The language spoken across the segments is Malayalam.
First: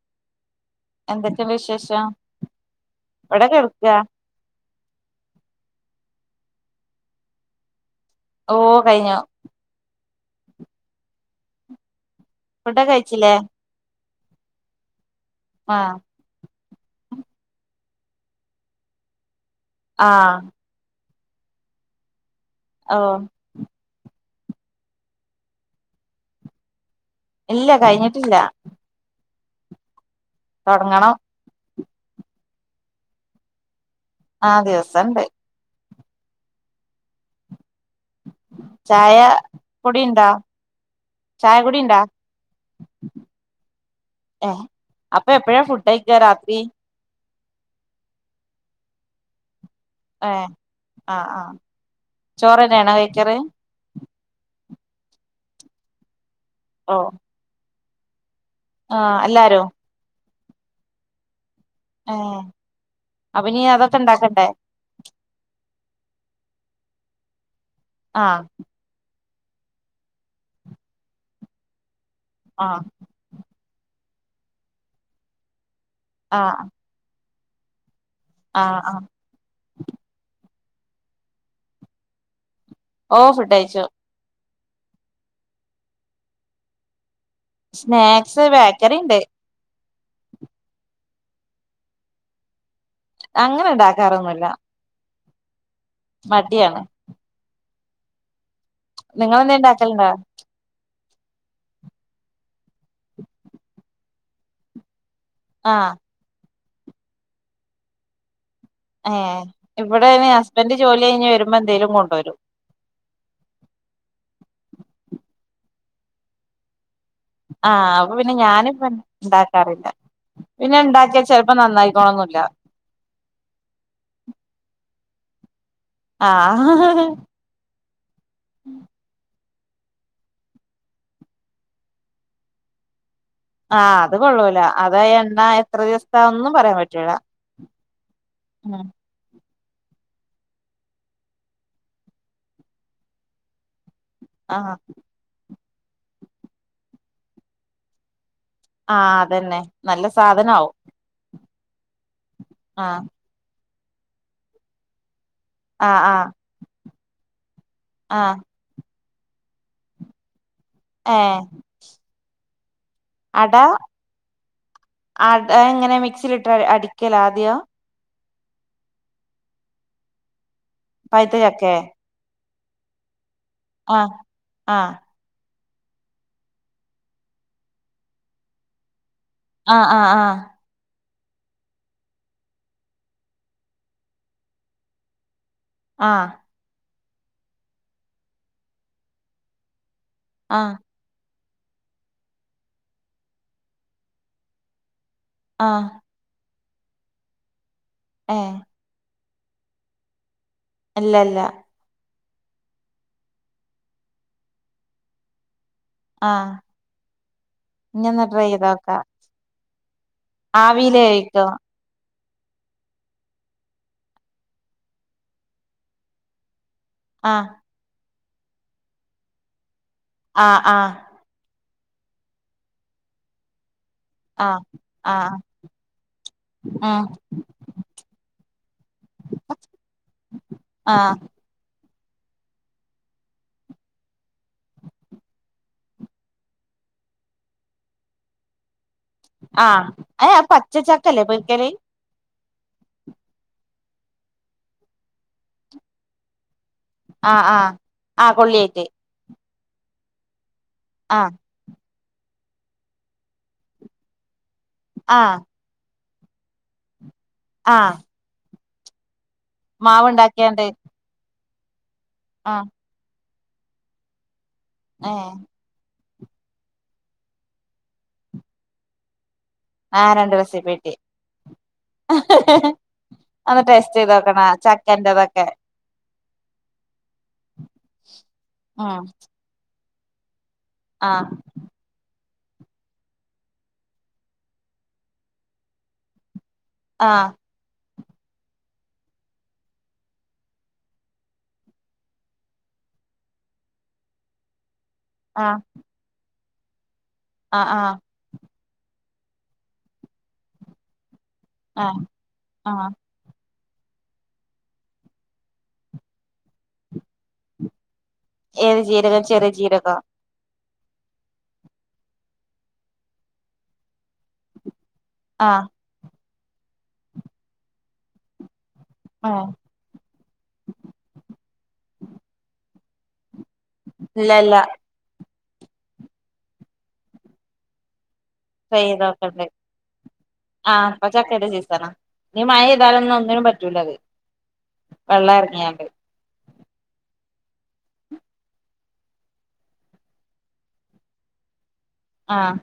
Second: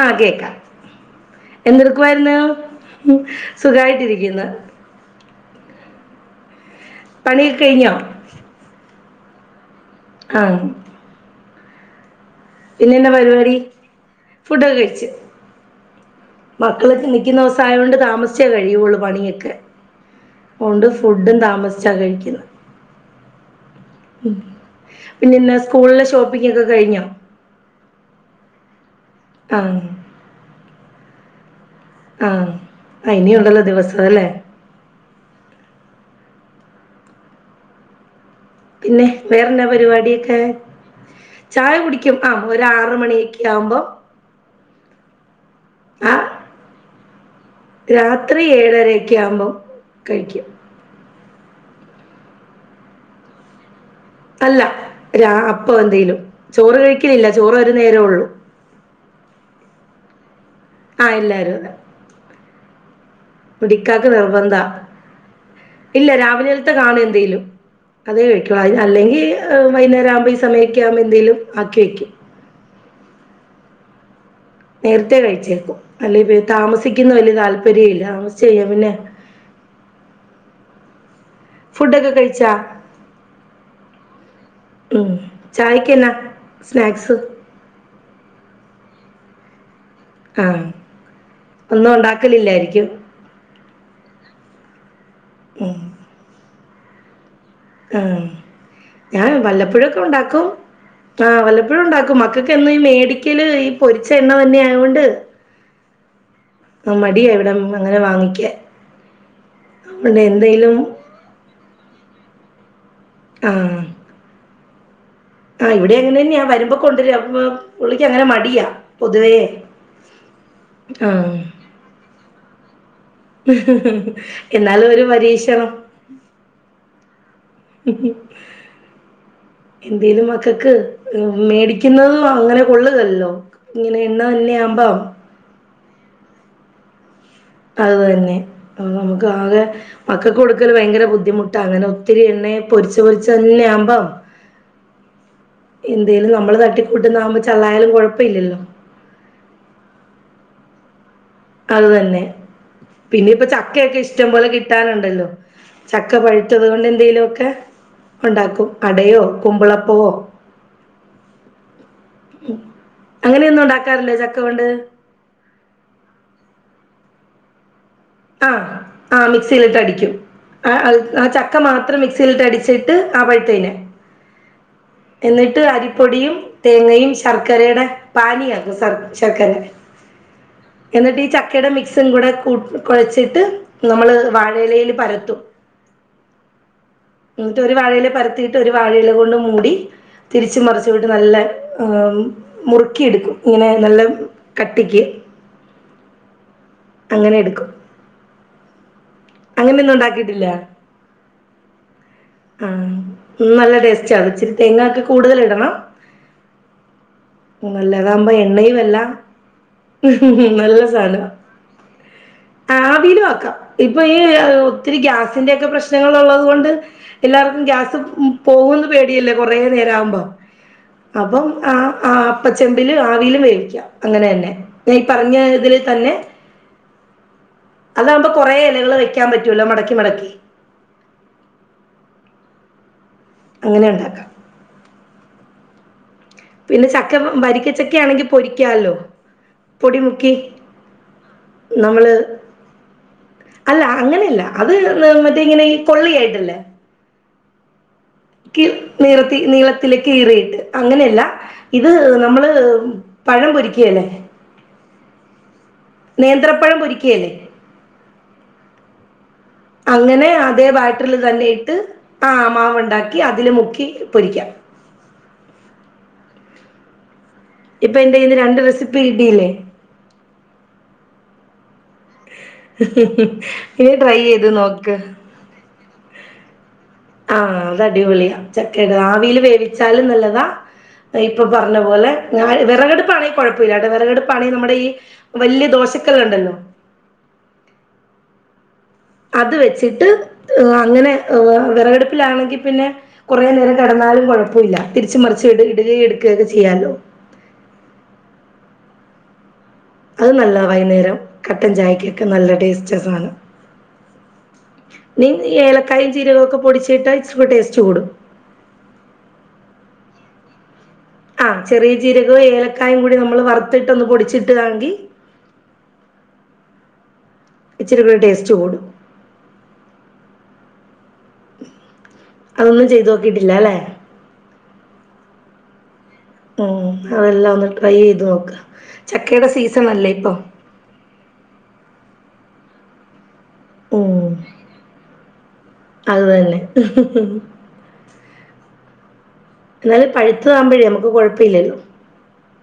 ആ കേക്കാം എന്തൊക്കെയുണ്ട് വിശേഷം എന്തെടുക്കുുവായിരുന്നു ഇവിടെ കെടക്കാ സുഖായിട്ടിരിക്ക് ന്ന് പണിക്കെ കഴിഞ്ഞോ ഓ കഴിഞ്ഞോ ഉം ഫുഡൊക്കെ ഇല്യല്ല കഴിച്ചില്ലേ പരിപാടി ഫുഡൊക്കെ കഴിച്ച് ആഹ് മക്കളൊക്കെ നിക്ക്ന്ന വെസം ആയത് കൊണ്ട് താമസിച്ചേ കഴിയൂള്ളൂ പണിയൊക്കെ ആഹ് അതുകൊണ്ട് ഫുഡും താമസിച്ചാ കഴിക്കുന്നു ഓ ഉ പിന്നെന്നാ സ്കൂളിലെ ഷോപ്പിംഗ ഒക്കെ കഴിഞ്ഞോ? ഇല്ല കഴിഞ്ഞിട്ടില്ല ആഹ തൊടങ്ങണം ആഹ ഇനിയും ഇണ്ടല്ലോ ദിവസ ആഹ് ദിവസണ്ട് പിന്നെ ചായ വേറെന്ത കുടി പരിപാടി ഇണ്ടാ ഒക്കെ ചായ കുടി ഇണ്ടാ കുടിക്കും ആ ഒ ആറ മണിയൊക്കെ ആവുമ്പോ ഏഹ് അപ്പൊ എപ്പഴാ ഫുഡ് ആഹ കഴിക്കാ രാത്രി രാത്രി ഏഴര ഒക്കെ ആവുമ്പോം കഴിക്കാം ആഹ്ആഹ് ചോറ്ന്നെ ആണോ കൈ കാറ് അല്ല രാ അപ്പൊ എന്തെലും ചോറ് കഴിക്കില്ല ചോറ് നേരേ ഉള്ളൂ ആ അല്ലാരോ ആഹ് എല്ലാരും ഏഹ് അപ്പൊ ഇനി അതൊക്കെ മുടിക്കാക്ക് ഇണ്ടാക്കണ്ടേ നിർബന്ധ ഇല്ല രാവിലെ ത്തെ കാണ എന്തേലും അതേ ആഹ് കഴിക്കുള്ളു അത അല്ലെങ്കിൽ വൈന്നേരം ആവുമ്പം ഈ സമയമക്കകുമ്പ എന്തേലും ആക്കി എക്കും ആ നേരത്തെേ കഴിച്ചേക്കും അല്ലെ ആഹ് താമസിക്കുന്ന വലിയ താൽപ പര്യല്യ ചെയ്യ ആഹ് പിന്നെ ആഹ് ഫുഡൊക്കെ കഴിച്ചാ ഓ ഫുഡയ്ച്ചു ചായക്ക് എന്നാ സ്നാക്സ്? സ്നാക്സ് ബേക്കറി ഇണ്ട് ആഹ ഒന്നും ഉണ്ടാക്കലില്ലായിരിക്കും അങ്ങനെ ഉണ്ടാക്കാറൊന്നും ഇല്ല ഉം [unintelligible] മടിയാണ് ആഹ ഞാൻ നിങ്ങളെന്തേ വല്ലപ്പുഴൊക്കെ ഇണ്ടാക്കലുണ്ടോ ഉണ്ടാക്കും ആഹ് വല്ലപ്പോഴും ഇണ്ടാക്കും മക്കൾക്ക് എന്നുംഈ മേടിക്കല് ഈ പൊരിച്ച എണ്ണ തന്നെയ ആയൊണ്ട് ആഹ ആ മടിയാ ഇവിടെ അങ്ങനെ വാങ്ങിക്കാൻ ഏ ഇവിടെ അതുകൊണ്ട് എന്തേലും ഹസ്ബന്റ് ജോലി കഴിഞ്ഞ് വരുമ്പോ എന്തേലും കൊണ്ടോരും ആഹ് ആ ഇവിടെ അങ്ങനെന്നെയാ വരു കൊണ്ട് രു അപ്പം ആഹ് പുള്ളിക്ക് അപ്പൊ അങ്ങനെ പിന്നെ മടിയാ ഞാനിപ്പ പൊതുവെആ ഇണ്ടാക്കാറില്ല പിന്നെ ഇണ്ടാക്കിയ ചെലപ്പോ നന്നായിക്കോണൊന്നുല്ല എന്നാലും ഒരു പരീഷണം ആഹ് എന്തേലും മക്കൾക്ക് മേടിക്കുന്നതും അങ്ങനെ കൊള്ളുകല്ലോ ആഹ് അത് കൊള്ളൂല അത എണ്ണ ത്ര ദിവസാന്നും പറയാൻ പറ്റൂല്ല അത് തന്നെ എ നമുക്ക് ആകെ മക്കക്ക് കൊടുക്കല് ഭയങ്കര ബുദ്ധിമുട്ടാ അങ്ങനെ ഒത്തിരി എണ്ണയെ പൊരിച്ച് പൊരിച്ച് തന്നെ ആവുമ്പം ആഹ് എന്തേലും നമ്മള് തട്ടിക്കൂട്ടുന്നതാകുമ്പോ ചള്ളായാലും കുഴപ്പ ആഹ് അതെ ന്നെ നല്ല സാധന ആവും അത് തന്നെ ആഹ് പിന്നെ പചക് ക്കേക്ക് ഇഷ്ടം പോലെ കിട്ടാന്ണ്ടല്ലോ ആഹ് ചക്ക ആഹ് പഴുത്തത് കൊണ്ട് എന്തെലുക്കെ ആഹ് ഉണ്ടാക്കും അടയോ കക്കുമ്പളപ്പുവൊ ഏ അങ്ങനെയൊന്നും ഉണ്ടാക്കാറില്ലേ ചക്ക കൊണ്ട് ട്ടെ അടിക്കലാദ്യ ആ ആ മിക്സിയിലിട്ട് അടിക്കും ആ ആ പഴുത്ത ചക്ക ചക്കേ മാത്രം മിക്സിലിട്ട് അടി ച്ചി ട്ട് അവൈ ആഹ് ആഹ് ട്ട് അരിപ്പൊടിയും തേങ്ങയും ശർക്കരയുടെ പാനീയാക്കും സർ ആ ആ ആ എന്നിട്ട് ഈ ചക്കയുടെ മിക്സും കൂടെ കൂട്ട കുഴച്ചിട്ട് നമ്മള് വാഴയിലയില് പരത്തും ആഹ് ന്നിട്ട് ഒരു വാഴയില് പരത്തിയിട്ട് ഒരു വാഴൽ കൊണ്ട് മൂടി തിരിച്ച് ആഹ് മറച്ചു വീട്ട് നല്ല ആ മുറുക്കി എടുക്കും ഇങ്ങനെ നല്ല കട്ടിക്ക് ആഹ അങ്ങനെ എടുക്കും ആഹ അങ്ങനെയൊന്നും ഉണ്ടാക്കിട്ടില്ല ഇല്ലല്ല ആ നല്ല ടേസ്റ്റ് ആ ഇച്ചിരി തേങ്ങ ഒക്കെ കൂടുതൽ ഇടണം ആഹ് ഇനി ഒന്ന് നല്ലതകുമ്പോ ട്രൈ ചെയ്ത് എണ്ണയും അല്ല നോക്കാം നല്ല ആവിയില് സാധനം വേവിക്കോ ആ വലു ആക്കാം ഇപ്പൊ ഈ ഒത്തിരി ഗ്യാസിന്റെൊക്കെ പ്രശ്നങ്ങൾ ഉള്ളത് കൊണ്ട് ആഹ് എല്ലാവർക്കും ഗ്യാസ് പോകന്ന് പേടിയല്ലേ കുറേ നേരം ആഹ് ആഹ് അപ്പം ആ ആ അപ്പച്ചെമ്പില് ആവിൽ മേവിക്കാം അങ്ങനെ തന്നെ ആഹ് ഞാൻ ഈ ആഹ് പറഞ്ഞ ഇതിൽ തന്നെ ഉം അതാവുമ്പ കൊറെ ഇലകള് വെക്കാൻ പറ്റൂല്ലോ മടക്കി മടക്കി ആഹ് അങ്ങനെ ഉണ്ടാക്ക പിന്നെ ചക്ക വരിക്കച്ചക്കെ ആണെങ്കിൽ പൊരിക്കാല്ലോ പൊടി മുക്കി ആഹ പച്ചച്ചക്ക്ല്ലേ പക്കറി നമ്മള് അല്ല അങ്ങനെയല്ല അത് മറ്റേ ഇങ്ങനെ ഈ കൊള്ളിയായിട്ടല്ലേ ആഹ ആഹ നിർത്തി നീള ഇത് കീറി അങ്ങനെയല്ല ആഹ് ഇത് നമ്മള് പഴം പൊരിക്കുകല്ലേ ആഹ നേന്ത്രപ്പഴം പൊരിക്ക കേഴ [unintelligible] ആഹ് അങ്ങനെ മാവുണ്ടാക്കിയാണ്ട് അതേ ബാറ്ററില് തന്നെ ഇ് ത്ത് [unintelligible] ആഹ് മാവ ഉണ്ടാക്കി അതില് മുക്കി പൊരിക്കാം ഏഹ് ഇപ്പൊ എന്ത ഇന്ന് രണ്ട് റെസിപ്പി ഇടില്ലേ ആ രണ്ട്ു ദിവസ പോട്ടി ഇനി ടേസ്റ്റ് ചെയ്ത് ട്രൈ നോക്കണം ചെയ്തു നോക്ക് ചക്കന്റെതൊക്കെ ആഹ അത് അടിപൊളിയ ഉം ചക്കക്ക ആ വീല് വേവ വേവിച്ചാലും നല്ലതാ ആഹ് ഇപ്പൊ പറഞ്ഞ പോലെ ഞാൻ വെറകടുപ്പാണെ കൊഴപ്പില്ലാട്ടോ വെറകടുപ്പാണെ നമ്മടെ ഈ വല്ല്യദോശക്കല്ല് ഉണ്ടല്ലോ ആഹ് അത് വെച്ചിട്ട് അങ്ങനെ വ് വെറകടുപ്പിലാണെങ്കിപ്പിന്നെ കൊറേ നേരം കെടന്നാലും കൊഴപ്പുല്ല തിരിച്ചുംമറിച്ചും ആഹ് ഇട്ക് ഇട് [unintelligible] ഇട്ക്കെരുത് ചെയ്യാലോ ആഹ് ആഹ് അത് നല്ലതാ വൈയുന്നേരം കട്ടൻ ആഹ് ചായക്ക്ക്കെ നല്ല ആഹ് ടേസ്റ്റാസാനം നീ നി ഏലക്കായും ജീരകോക്കെ പൊടിച്ചിട്ടാ ഇച്ച്രൂ ടേസ്റ്റ് കൂടും ഏത് ജീരകം ചെറിയ ജീരകൊ ആഹ് ചെറീയ ജീരകവും ഏലക്കായൊകൂടി നമ്മള് വറുത്തിട്ട് ഒന്ന് പൊടിച്ചിട്ട്താണെങ്കി ആഹ് ഇച്ച്ര്കൂടേസ്റ്റ് കൂടും ആഹ് അതൊന്നും ചെയ്ത് നോക്കീട്ടി ഇല്ലാല്ലാ ഉം അതെല്ലാം ഒന്ന് ട്രൈ ചെയ്ത് നോക് [unintelligible] ആ പ്പചക്കേടെ സീസണാ നി മയയ്താലോന്നുന്നിനും പ റ്റൂല്ലത് ഉം, വെള്ളം എറങ്ങിയാ ന്നാല് പഴുത്തതാമ്പോഴേ മ്മുക്ക് കൊഴപ്പില്ലല്ലോ ആഹ്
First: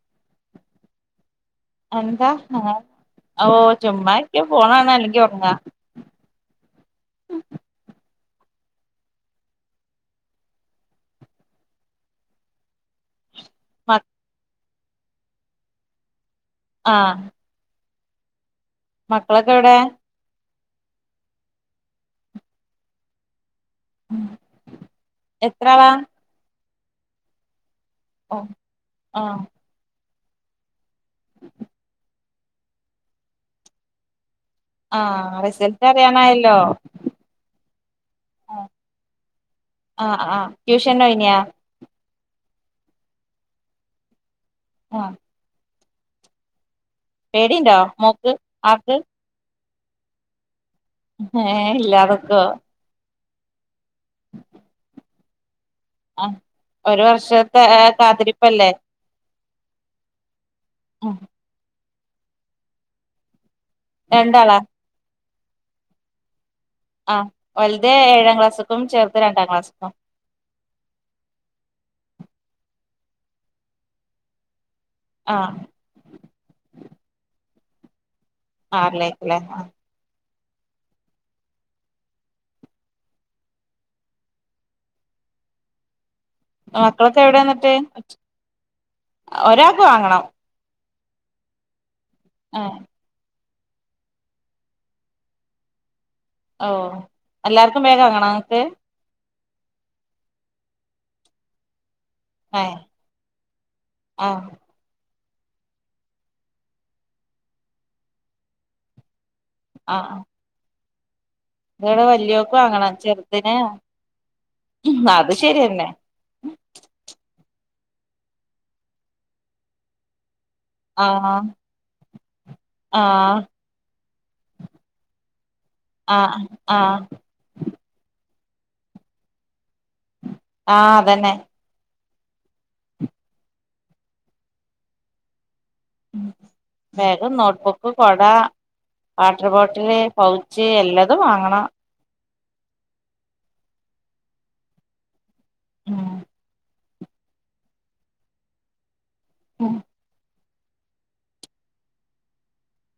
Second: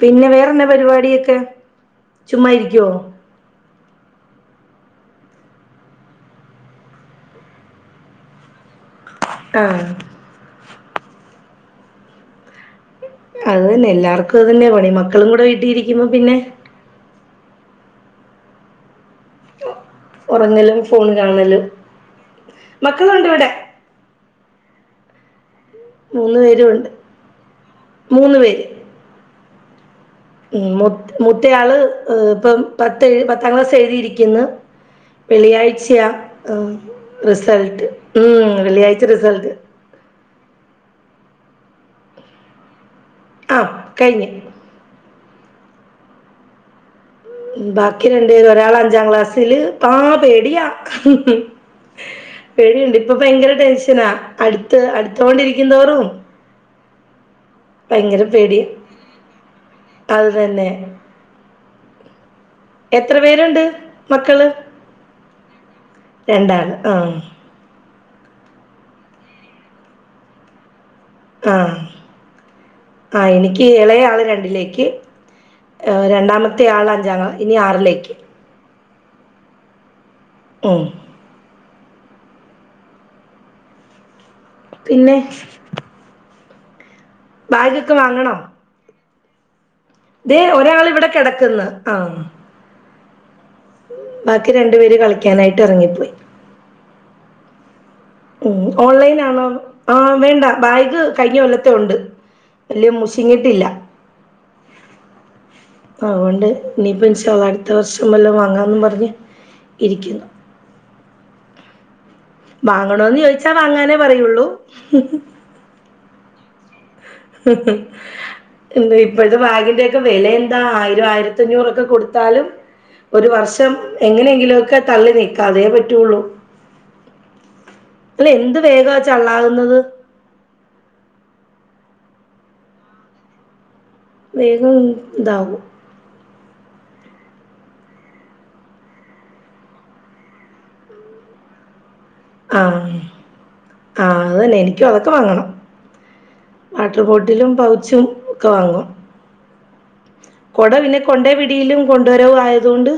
പിന്നെ വേറെന്നാ പരിപാടിയൊക്കെ എന്താ ചുമ്മാ ഹ്ആ ഇരിക്കുവോ ഓ ചുമ്മാരിക്കും ഫോണാണല്ലെങ്കി ഒറ ആ ഹ് അത് തന്നെ മ എല്ലാർക്കുഅത് തന്നെയാ പണി മക്കളും കൂടെ വീട്ടി ഇരിക്കുമ്പം പിന്നെ ആഹ് മക്കളൊക്കെ എവിടേ ഫോണ്കാണല് മക്കളൊണ്ട് ഇവിടെ എത്ര ആളാ മൂന്ന് പേരും ഉണ്ട്. മൂന്ന് ഓ പേര് ആ ഉം മൂത് മൂത്തയാള് ഇ ഇപ്പം പത്ത് പത്താം ക്ലാസ് എഴുതിയിരിക്കുന്നു ആഹ് റിസൾട്ട് വെള്ളിയാഴ്ചയാ അറിയാനായല്ലോ റിസൾട്ട് ഉം വെള്ളിയാഴ്ച റിസൾട്ട് ആഹ് ആഹ് ട്യൂഷൻ ഉണ്ടായിനിയോ ആ കഴിഞ്ഞ് ആഹ് പേടിണ്ടോ ബാക്കി മോക്ക് രണ്ടപേര് ഒരാൾ ആക്ക് അഞ്ചാം ക്ലാസ്സില് ആ പേടിയ ഏഹ് ഇല്ലാതൊക്കോ പേടിയുണ്ട് ഇപ്പൊ ഭയങ്കര ടെൻഷനാ അടുത്ത് അടുത്തൊണ്ടിരിക്ക തോറും ആഹ് ഒരു വർഷത്തെ ഭയങ്കര പേടിയ കാത്തിരിപ്പല്ലേ അത് തന്നെ എത്ര പേരുണ്ട് രണ്ടാളാ രണ്ടാണ് ആഹ വ ത് ഏഴാം ക്ലാസ്സക്കും ചേർത് രണ്ടാം ക്ലാസ്സക്കും ആഹ ആ എനിക്ക് ഇളയ ആള് രണ്ടിലേക്ക് ആഹ് രണ്ടാമത്തെ ആളാഞ്ചാക്ലാസ്സിലേക്ക് ഇനി ആറിലേക്ക് ആറിലേക്ക് ലെ ആ ഏ പിന്നെ ആഹ മളൊക്കെ എവിടെ വന്നിട്ട് ബാഗൊക്കെ ഒരാ അതെ ഒരാൾ ഇവിടെ കിടക്കുന്ന ആ ആഹ ബാക്കി രണ്ടു പേര് കളിക്കാനായിട്ട് ഇറങ്ങിപ്പോയി ഓ എല്ലാർക്കും ബാഗ് വാങ്ങണോ ഉം നിങ്ങക്ക് ഓൺലൈൻ ആണോ ആ വേണ്ട ബാഗ് കഴിഞ്ഞ കൊല്ലത്തെ ഉണ്ട് ഏ വല്യ മുശിഞ്ഞിട്ടില്ല ആ അതൊണ്ട് ഇനിപ്പ അടുത്ത വർഷം വല്ല വാങ്ങാന്നന്ന് പറഞ്ഞ് ആ ഇരിക്കുന്നു [unintelligible] വാങ്ങണം വാങ്ങണന്ന് ചോയിച്ചാ ചെറുതിന് വാങ്ങാനേ പറയുള്ളൂ അത് ശരിയന്നെ ഇപ്പഴത്തെ ബാഗിന്റെക്കെ വില എന്താ ആയിരം ആ ആയിരത്തിഞ്ഞൂറൊക്കെ കൊടുത്താലും ആ ഒരു വർഷം എങ്ങനെയെങ്കിലു ഒക്കെ തള്ളി നീക്കും കദേ ആ പറ്റുള്ളൂ ആ അല്ല എന്ത് വേഗം വെച്ചാ ഉള്ളാകുന്നത് ആഹ അതന്നെ വേഗം ഇതാകും ബാഗ് നോട്ട്ബുക്ക് കൊട വാട്ടർ ബോട്ടില് പൗച്ച് എല്ലാതും വാങ്ങണം ആഹ ആഹ അത്തന്നെ എനിക്കും അതൊക്കെ വാങ്ങണം ആഹ വാട്ടർ ബോട്ടിലും പൗച്ചും ഒക്കെ വാങ്ങും ആഹ കൊട പിന്നെ കൊണ്ട വിടിയിലും കൊണ്ടുവരവും ആയതു കൊണ്ട്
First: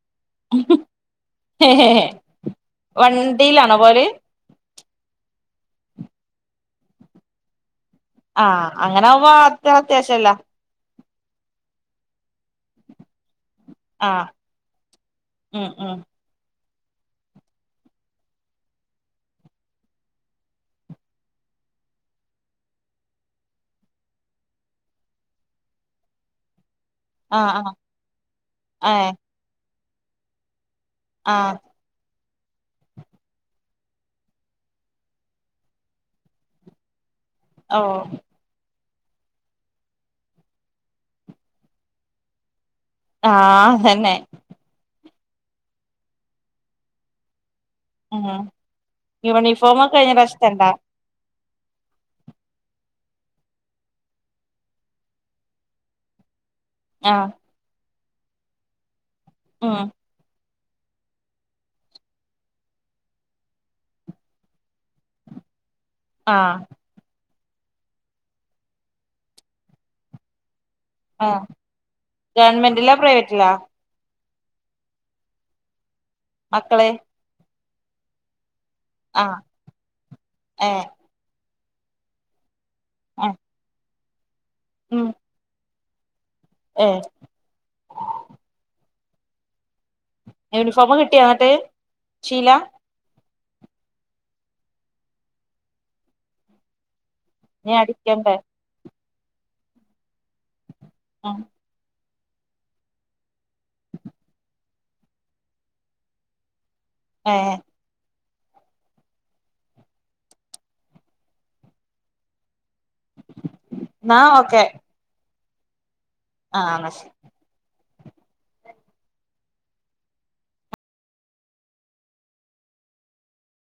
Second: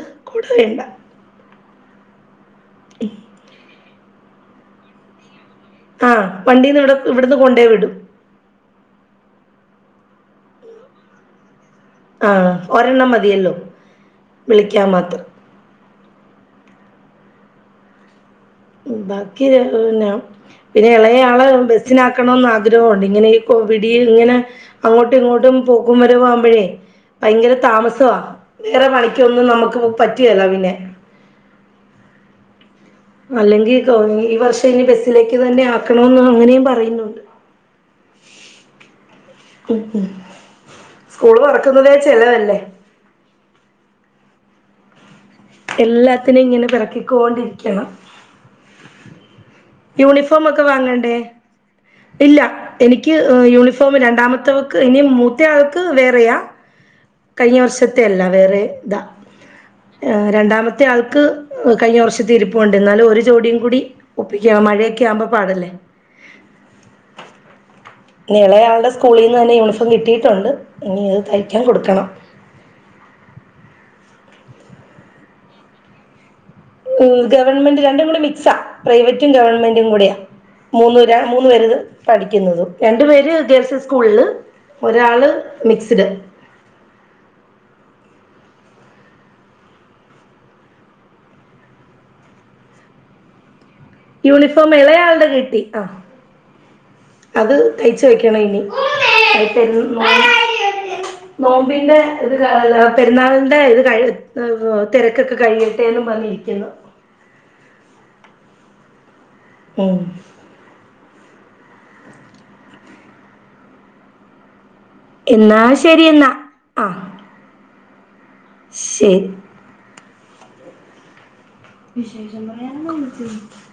വണ്ടിയിലാണോ പോകല് ആഹ് വണ്ടീന്ന് ഇവിടെ ഇവിടുന്ന് കൊണ്ടേ വിടും ആഹ് അങ്ങനെ ആകുമ്പോ അത്ര അത്യാവശ്യല്ല ആഹ് ഒരെണ്ണം മതിയല്ലോ ആഹ് വിളിക്കാൻ മാത്രം. ഉം ഉം ബാക്കി പിന്ന പിന്നെ ഇളയയാളെ ബസ്സിനാക്കണന്ന് ആഗ്രഹമുണ്ട് ഇങ്ങനെ ഈ വിടിൽ ഇങ്ങനെ അങ്ങോട്ടും ഇങ്ങോട്ടും പോക്കും വരവും ആകുമ്പോഴേ ആ ഭയങ്കര താമസവാ വേറെ ആ ഏ പണിക്കൊന്നും നമുക്ക് പറ്റിയേല പിന്നെ ആഹ് അല്ലെങ്കി ഈ വർഷം ഇനി ബസിലേക്ക് തന്നെ ആക്കണന്ന് അങ്ങനെയും പറയുന്നുണ്ട് ഓഹ് ഉം ഉം സ്കൂള് തുറക്കുന്നതേ ചെലവല്ലേ ആഹ് ഹന്നെ എല്ലാത്തിനും ഇങ്ങനെ പിറക്കിക്കോണ്ടി ക്കണം ഉം യൂണിഫോമൊക്കെ കഴിഞ്ഞ യൂണിഫോം പ്രാവശ്യത്തെ ഒക്കെ ണ്ടാ വാങ്ങണ്ടേ ഇല്ല എനിക്ക് യൂണിഫോം രണ്ടാമത്തെവക്ക് ഇനി മൂത്ത ആൾക്ക് വേറെയാ ആഹ് കഴിഞ്ഞ വർഷം ത്തെ അല്ല വേറെതാ ആഹ് രണ്ടാമത്തെ ആൾക്ക് കഴിഞ്ഞ വർഷത്തെ ഇരിപ്പുണ്ട് എന്നാലും ഒരു ജോടിയും കൂടി ഒപ്പിക്കണം മഴയൊക്കെ ആവുമ്പോ പാടല്ലേ ആഹ് ള്ളയാളുടെ സ്കൂളിൽ നിന്ന് തന്നെ യൂണിഫോം കിട്ടിയിട്ടുണ്ട് ഇനി അത് ആഹ് തയ്ക്കാൻ കൊടുക്കണം ഗവണ്മെന്റില്ലാ പ്രൈവറ്റിലാ മക്കളെ ഗവൺമെന്റിലാ രണ്ടും കൂടി മിക്സാ പ്രൈവറ്റും ഗവൺമെൻറ്റും കൂടിയാ ഏഹ് മൂന്ന് മൂന്ന് വരത് പഠിക്കുന്നതും രണ്ടു പേര് ആഹ് ഗേൾസ് സ്കൂൾ ഉം ഒരാള് മിക്സ്ഡ് ഏഹ് യൂണിഫോമ്കിട്ടിയൊന്ന്ട്ട് ഷീലാ യൂണിഫോം ഇളയാളുടെ കിട്ടി ആ അത് ഇനി തയ്ച്ച വയ്ക്കണ അടിക്കണ്ടേ ഇനി [unintelligible] ഉം നോബിന്റെ ഇത് പെരുന്നാളിന്റെ ഇത് ക തിരക്കൊക്കെ കഴിയട്ടെന്ന് പറഞ്ഞിരിക്കുന്നു ആഹ എഏ ന ഓക്കെ എന്നാ ശരി എന്ന എന്നാൽ ആഹ് ന്നാ ശരി ആ ശ് [unintelligible] വിശേഷം പറയാാനളിച്ച